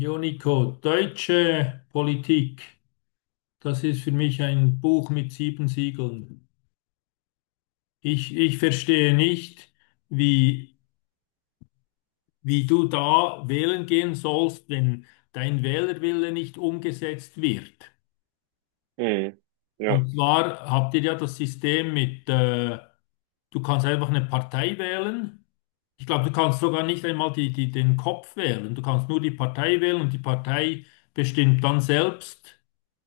Jo, Nico, deutsche Politik, das ist für mich ein Buch mit sieben Siegeln. Ich verstehe nicht, wie, wie du da wählen gehen sollst, wenn dein Wählerwille nicht umgesetzt wird. Mhm. Ja, Und zwar habt ihr ja das System mit, du kannst einfach eine Partei wählen. Ich glaube, du kannst sogar nicht einmal den Kopf wählen. Du kannst nur die Partei wählen und die Partei bestimmt dann selbst,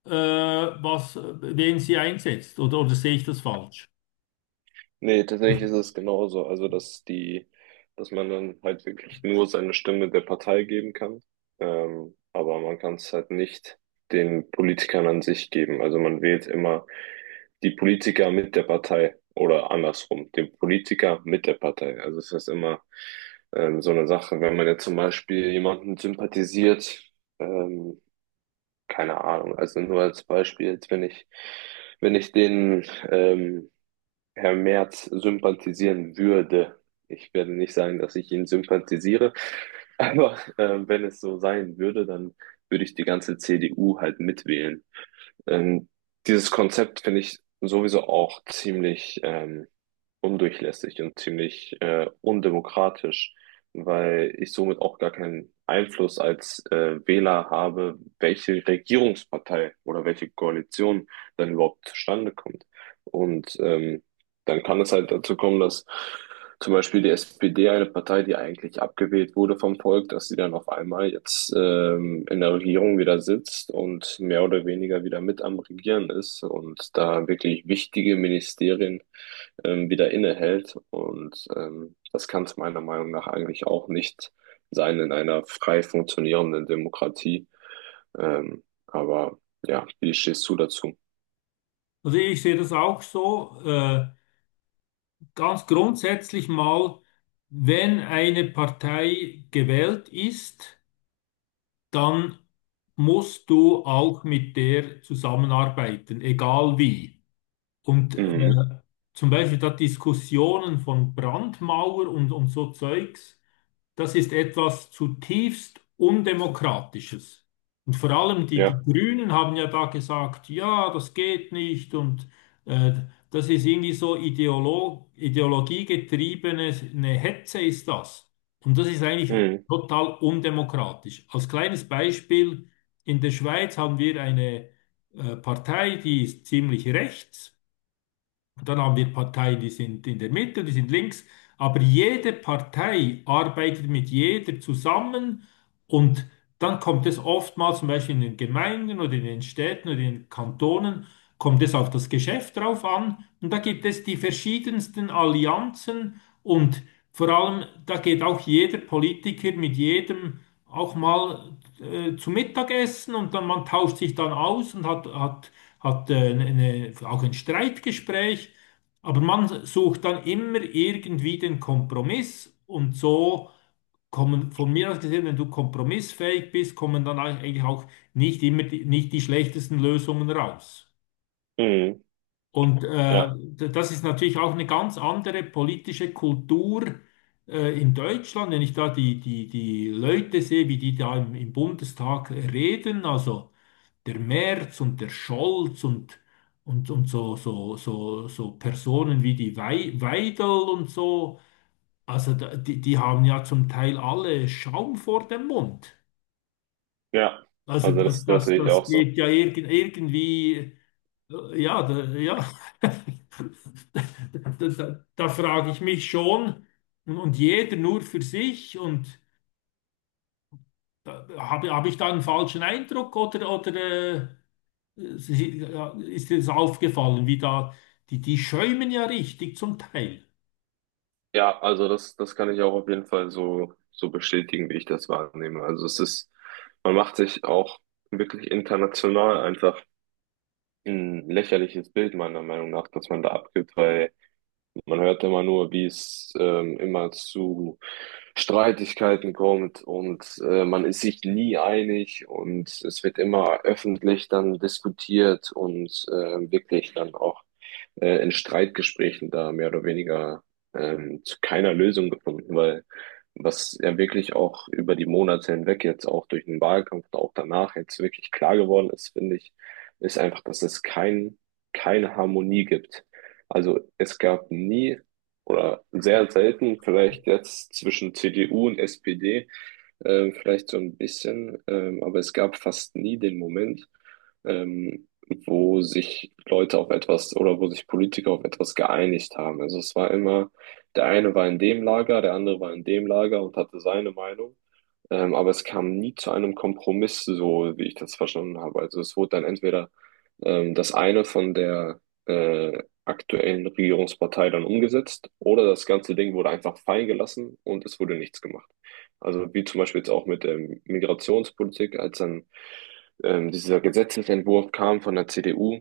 wen sie einsetzt. Oder sehe ich das falsch? nee, tatsächlich ist es genauso. Also, dass man dann halt wirklich nur seine Stimme der Partei geben kann. Aber man kann es halt nicht den Politikern an sich geben. Also man wählt immer die Politiker mit der Partei oder andersrum, den Politiker mit der Partei. Also es ist immer so eine Sache, wenn man jetzt zum Beispiel jemanden sympathisiert, ähm, keine Ahnung, also nur als Beispiel, jetzt wenn ich den ähm, Herr Merz sympathisieren würde. Ich werde nicht sagen, dass ich ihn sympathisiere, aber wenn es so sein würde, dann würde ich die ganze CDU halt mitwählen. Ähm, dieses Konzept finde ich sowieso auch ziemlich undurchlässig und ziemlich undemokratisch, weil ich somit auch gar keinen Einfluss als Wähler habe, welche Regierungspartei oder welche Koalition dann überhaupt zustande kommt. Und dann kann es halt dazu kommen, dass zum Beispiel die SPD, eine Partei, die eigentlich abgewählt wurde vom Volk, dass sie dann auf einmal jetzt in der Regierung wieder sitzt und mehr oder weniger wieder mit am Regieren ist und da wirklich wichtige Ministerien wieder innehält. Und das kann es meiner Meinung nach eigentlich auch nicht sein in einer frei funktionierenden Demokratie. Aber ja, wie stehst du dazu? Also ich sehe das auch so, ganz grundsätzlich mal, wenn eine Partei gewählt ist, dann musst du auch mit der zusammenarbeiten, egal wie. Und Mhm. Zum Beispiel da Diskussionen von Brandmauer und so Zeugs, das ist etwas zutiefst Undemokratisches. Und vor allem die, Ja, die Grünen haben ja da gesagt, ja, das geht nicht und äh, das ist irgendwie so ideologiegetriebene eine Hetze ist das. Und das ist eigentlich mhm. total undemokratisch. Als kleines Beispiel, in der Schweiz haben wir eine Partei, die ist ziemlich rechts. Und dann haben wir Parteien, die sind in der Mitte, die sind links, aber jede Partei arbeitet mit jeder zusammen und dann kommt es oftmals zum Beispiel in den Gemeinden oder in den Städten oder in den Kantonen kommt es auf das Geschäft drauf an. Und da gibt es die verschiedensten Allianzen und vor allem, da geht auch jeder Politiker mit jedem auch mal zu Mittagessen und dann man tauscht sich dann aus und hat eine, auch ein Streitgespräch. Aber man sucht dann immer irgendwie den Kompromiss und so kommen von mir aus gesehen, wenn du kompromissfähig bist, kommen dann eigentlich auch nicht immer nicht die schlechtesten Lösungen raus. Mhm. Und Ja, das ist natürlich auch eine ganz andere politische Kultur in Deutschland, wenn ich da die Leute sehe, wie die da im Bundestag reden, also der Merz und der Scholz und so, Personen wie die Weidel und so, also da, die haben ja zum Teil alle Schaum vor dem Mund. ja. Also Also das sehe ich auch das so. geht ja irgendwie. Ja, da, ja. Da, da da frage ich mich schon, und jeder nur für sich, und da, da habe ich da einen falschen Eindruck oder ja, ist dir das aufgefallen, wie da, die schäumen ja richtig zum Teil. Ja, also das kann ich auch auf jeden Fall so bestätigen, wie ich das wahrnehme. Also es ist, man macht sich auch wirklich international einfach ein lächerliches Bild, meiner Meinung nach, dass man da abgibt, weil man hört immer nur, wie es immer zu Streitigkeiten kommt und man ist sich nie einig und es wird immer öffentlich dann diskutiert und wirklich dann auch in Streitgesprächen da mehr oder weniger zu keiner Lösung gefunden, weil was ja wirklich auch über die Monate hinweg jetzt auch durch den Wahlkampf und auch danach jetzt wirklich klar geworden ist, finde ich, ist einfach, dass es keine Harmonie gibt, also es gab nie oder sehr selten, vielleicht jetzt zwischen CDU und SPD, vielleicht so ein bisschen, aber es gab fast nie den Moment, ähm, wo sich Leute auf etwas oder wo sich Politiker auf etwas geeinigt haben. Also es war immer, der eine war in dem Lager, der andere war in dem Lager und hatte seine Meinung. Aber es kam nie zu einem Kompromiss, so wie ich das verstanden habe. Also es wurde dann entweder das eine von der aktuellen Regierungspartei dann umgesetzt oder das ganze Ding wurde einfach fallen gelassen und es wurde nichts gemacht. Also wie zum Beispiel jetzt auch mit der Migrationspolitik, als dann dieser Gesetzesentwurf kam von der CDU,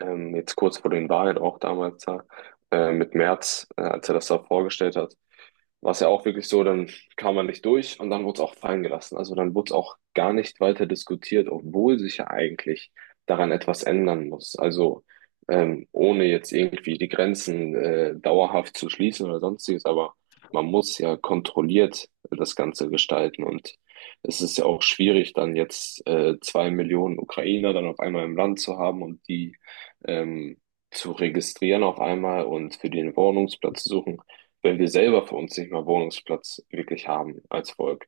jetzt kurz vor den Wahlen auch damals da, mit Merz, als er das da vorgestellt hat, war es ja auch wirklich so, dann kam man nicht durch und dann wurde es auch fallen gelassen. Also dann wurde es auch gar nicht weiter diskutiert, obwohl sich ja eigentlich daran etwas ändern muss. Also ohne jetzt irgendwie die Grenzen dauerhaft zu schließen oder sonstiges, aber man muss ja kontrolliert das Ganze gestalten und es ist ja auch schwierig, dann jetzt 2 Millionen Ukrainer dann auf einmal im Land zu haben und die ähm, zu registrieren auf einmal und für den Wohnungsplatz zu suchen, wenn wir selber für uns nicht mal Wohnungsplatz wirklich haben als Volk.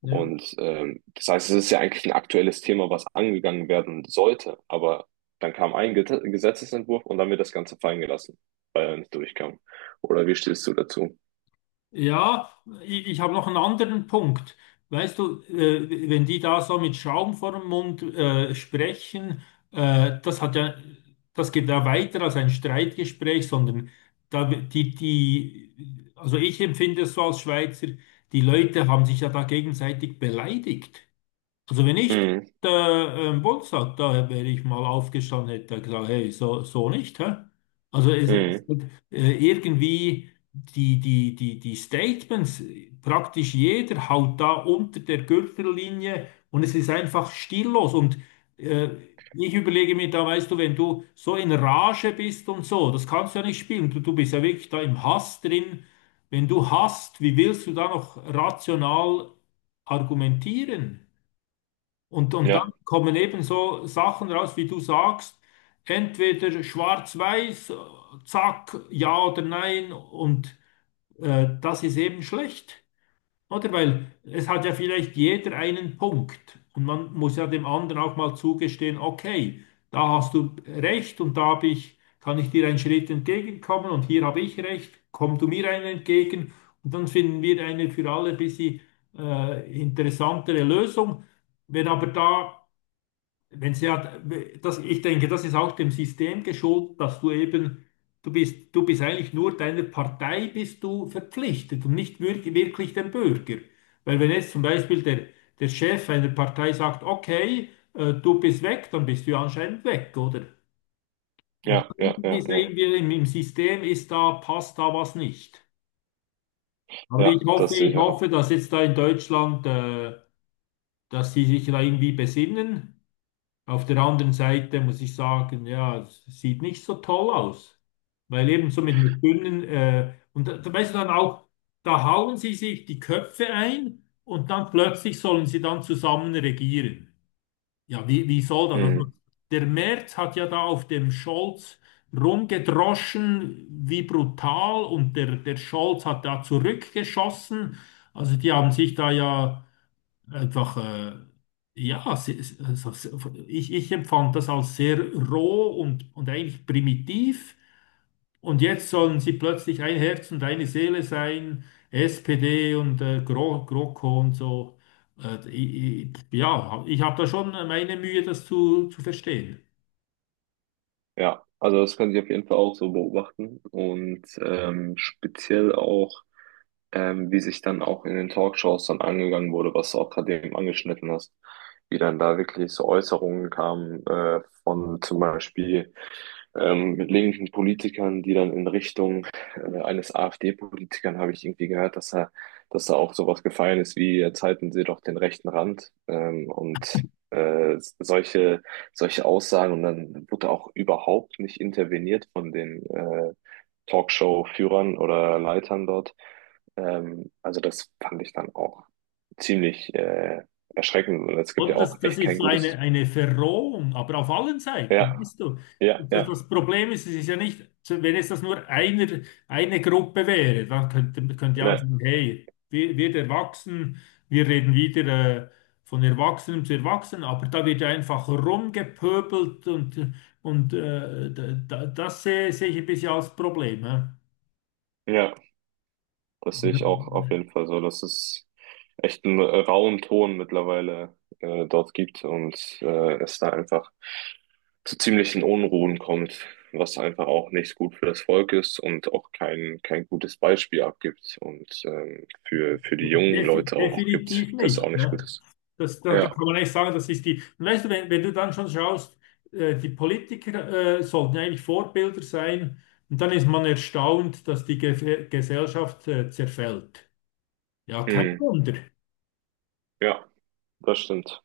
Und das heißt, es ist ja eigentlich ein aktuelles Thema, was angegangen werden sollte, aber dann kam ein Get Gesetzesentwurf und dann wird das Ganze fallen gelassen, weil er nicht durchkam. Oder wie stehst du dazu? Ja, ich habe noch einen anderen Punkt. Weißt du, wenn die da so mit Schaum vor dem Mund sprechen, das hat ja, das geht ja weiter als ein Streitgespräch, sondern da, also ich empfinde es so als Schweizer, die Leute haben sich ja da gegenseitig beleidigt. Also wenn ich Mhm. der Bundestag da wäre ich mal aufgestanden, hätte gesagt, hey, so, so nicht, hä? Also es Mhm. wird, irgendwie die Statements, praktisch jeder haut da unter der Gürtellinie und es ist einfach stillos. Und äh, ich überlege mir da, weißt du, wenn du so in Rage bist und so, das kannst du ja nicht spielen. Du bist ja wirklich da im Hass drin. Wenn du hasst, wie willst du da noch rational argumentieren? Und Ja, dann kommen eben so Sachen raus, wie du sagst, entweder schwarz-weiß, zack, ja oder nein, und das ist eben schlecht, oder? Weil es hat ja vielleicht jeder einen Punkt und man muss ja dem anderen auch mal zugestehen, okay, da hast du recht und da kann ich dir einen Schritt entgegenkommen und hier habe ich recht, komm du mir einen entgegen und dann finden wir eine für alle ein bisschen interessantere Lösung. Wenn aber da wenn sie hat, das, ich denke, das ist auch dem System geschuldet, dass du eben, du bist eigentlich nur deiner Partei bist du verpflichtet und nicht wirklich dem Bürger. Weil wenn jetzt zum Beispiel der Chef einer Partei sagt, okay, du bist weg, dann bist du ja anscheinend weg, oder? Und ja, ja, irgendwie ja, ja. sehen wir im System ist da, passt da was nicht. Aber Ja, das sehe ich ich auch. hoffe, dass jetzt da in Deutschland, dass sie sich da irgendwie besinnen. Auf der anderen Seite muss ich sagen, ja, es sieht nicht so toll aus, weil eben so mit einer dünnen, und da, da weißt du dann auch, da hauen sie sich die Köpfe ein und dann plötzlich sollen sie dann zusammen regieren. Ja, wie, wie soll das? Also, Mhm. der Merz hat ja da auf dem Scholz rumgedroschen, wie brutal, und der Scholz hat da zurückgeschossen. Also die haben sich da ja einfach, ja, se- se- also se- ich empfand das als sehr roh und eigentlich primitiv. Und jetzt sollen sie plötzlich ein Herz und eine Seele sein, SPD und GroKo und so. Ja, ich habe da schon meine Mühe, das zu verstehen. Ja, also das kann ich auf jeden Fall auch so beobachten. Und speziell auch wie sich dann auch in den Talkshows dann angegangen wurde, was du auch gerade eben angeschnitten hast, wie dann da wirklich so Äußerungen kamen von zum Beispiel mit linken Politikern, die dann in Richtung eines AfD-Politikern habe ich irgendwie gehört, dass da auch sowas gefallen ist wie jetzt halten Sie doch den rechten Rand und äh, solche solche Aussagen und dann wurde auch überhaupt nicht interveniert von den Talkshow-Führern oder Leitern dort. Also das fand ich dann auch ziemlich erschreckend und es gibt Oder ja auch das echt ist kein so gutes. eine Verrohung, aber auf allen Seiten, Ja, weißt du. ja, Das ja, das Problem ist, es ist ja nicht, wenn es das nur einer, eine Gruppe wäre, dann könnte ne, ja sagen, hey, wir Erwachsenen, wir reden wieder äh, von Erwachsenen zu Erwachsenen, aber da wird ja einfach rumgepöbelt und das sehe ich ein bisschen als Problem. Ja? ja. Das sehe ich auch auf jeden Fall so, dass es echt einen rauen Ton mittlerweile dort gibt und es da einfach zu ziemlichen Unruhen kommt, was einfach auch nicht gut für das Volk ist und auch kein gutes Beispiel abgibt und für die jungen Leute auch gibt, Definitiv das auch nicht. nicht gut Ja? ist. Das, das, da Ja, kann man echt sagen, das ist die. Und weißt du, wenn, wenn du dann schon schaust, die Politiker sollten ja eigentlich Vorbilder sein, und dann ist man erstaunt, dass die Ge Gesellschaft zerfällt. Ja, kein mhm. Wunder. Ja, das stimmt.